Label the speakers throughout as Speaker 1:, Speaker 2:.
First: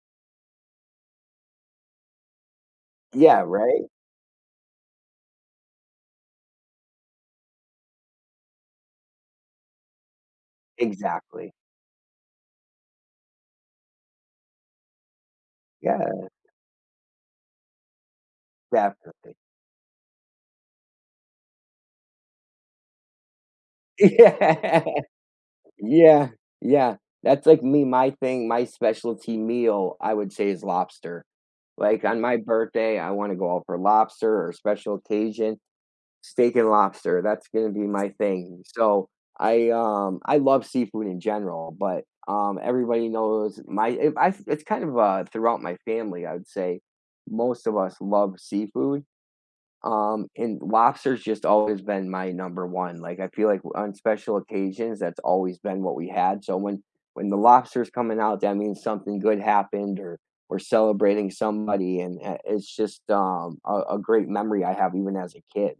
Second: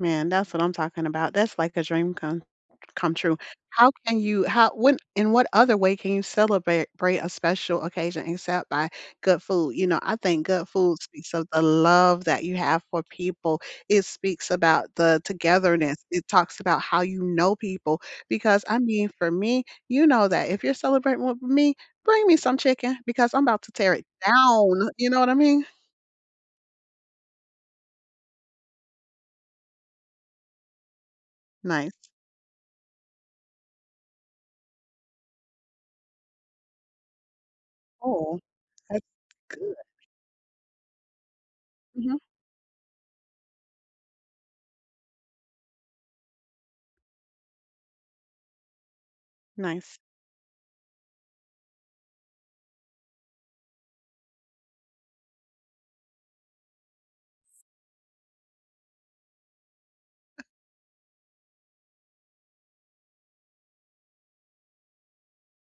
Speaker 1: Man, that's what I'm talking about, that's like a dream come come true.
Speaker 2: Yeah, right?
Speaker 1: How can you how when in what other way can you celebrate brate a special occasion except by good food, you know, I think good foods speaks of
Speaker 2: Exactly.
Speaker 1: the love that you have for people. It speaks about the togetherness. It
Speaker 2: Yeah.
Speaker 1: talks about how you know people, because I mean, for
Speaker 2: Definitely.
Speaker 1: me, you know that if you're celebrating with me, bring me some chicken because I'm about to tear it
Speaker 2: Yeah.
Speaker 1: down, you know what I mean?
Speaker 2: Yeah, yeah. That's like me, my thing- my specialty meal- I would say, is lobster. Like,
Speaker 1: Nice.
Speaker 2: on my birthday, I wanna go out for lobster, or special occasion- steak and lobster- that's gonna be my
Speaker 1: Oh,
Speaker 2: thing.
Speaker 1: sounds
Speaker 2: So, I,
Speaker 1: good.
Speaker 2: um I love seafood in general, but,
Speaker 1: Mhm.
Speaker 2: um, everybody knows my if I it's kind of, uh, throughout my family, I would say, most of us love seafood,
Speaker 1: Nice.
Speaker 2: um, and lobster's just always been my number 1, like, I feel like o on special occasions that's always been what we had, so when when the lobster's coming out, that means something good happened or we're celebrating somebody, and, uh, it's just, um, a a great memory I have even as a kid.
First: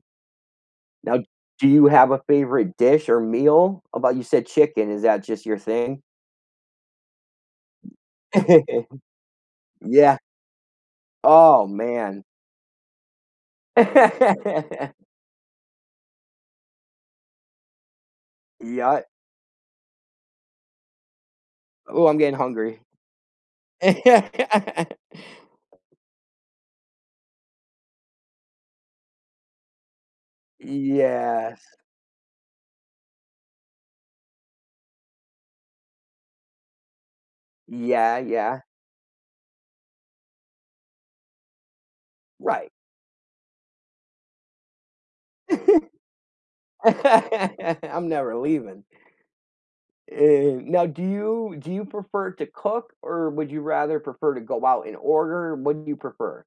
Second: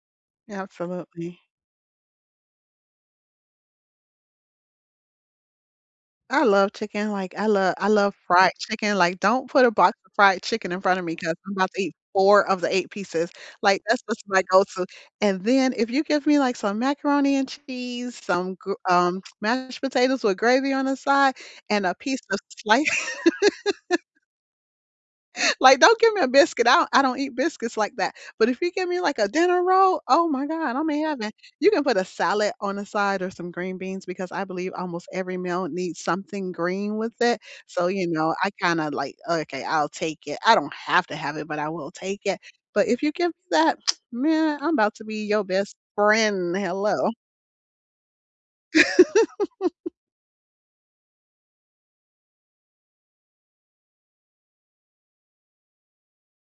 Speaker 2: Now,
Speaker 1: Absolutely.
Speaker 2: do you have a favorite dish or meal? About you said chicken, is that just your thing?
Speaker 1: I love chicken, like, I lo I love fried chicken, like, don't put a box of
Speaker 2: Yeah.
Speaker 1: fried chicken in front of me 'cause I'm
Speaker 2: Oh,
Speaker 1: about to eat
Speaker 2: man.
Speaker 1: 4 of the 8 pieces, like, that's what's my go-to, and then if you give me, like, some macaroni and cheese, some gr
Speaker 2: Yeah.
Speaker 1: um, mashed potatoes with gravy on the side and a
Speaker 2: Ooh, I'm
Speaker 1: piece
Speaker 2: getting
Speaker 1: of
Speaker 2: hungry.
Speaker 1: slice Like, don't give me a biscuit, I don't I don't eat biscuits like that, but if you give me, like, a dinner roll? Oh my God, I may have that. You
Speaker 2: Yes.
Speaker 1: can put a salad on the side or some green beans because I believe almost every meal needs something green with it. So, you
Speaker 2: Yeah,
Speaker 1: know, I
Speaker 2: yeah.
Speaker 1: kinda, like, "Okay, I'll take it." I don't have to have it, but I will take it.
Speaker 2: Right.
Speaker 1: But, if you give that, man, I'm about to be your best friend, hello.
Speaker 2: I'm never leaving. Eh, now do you do you prefer to cook, or would you rather prefer to go out and order? What do you prefer?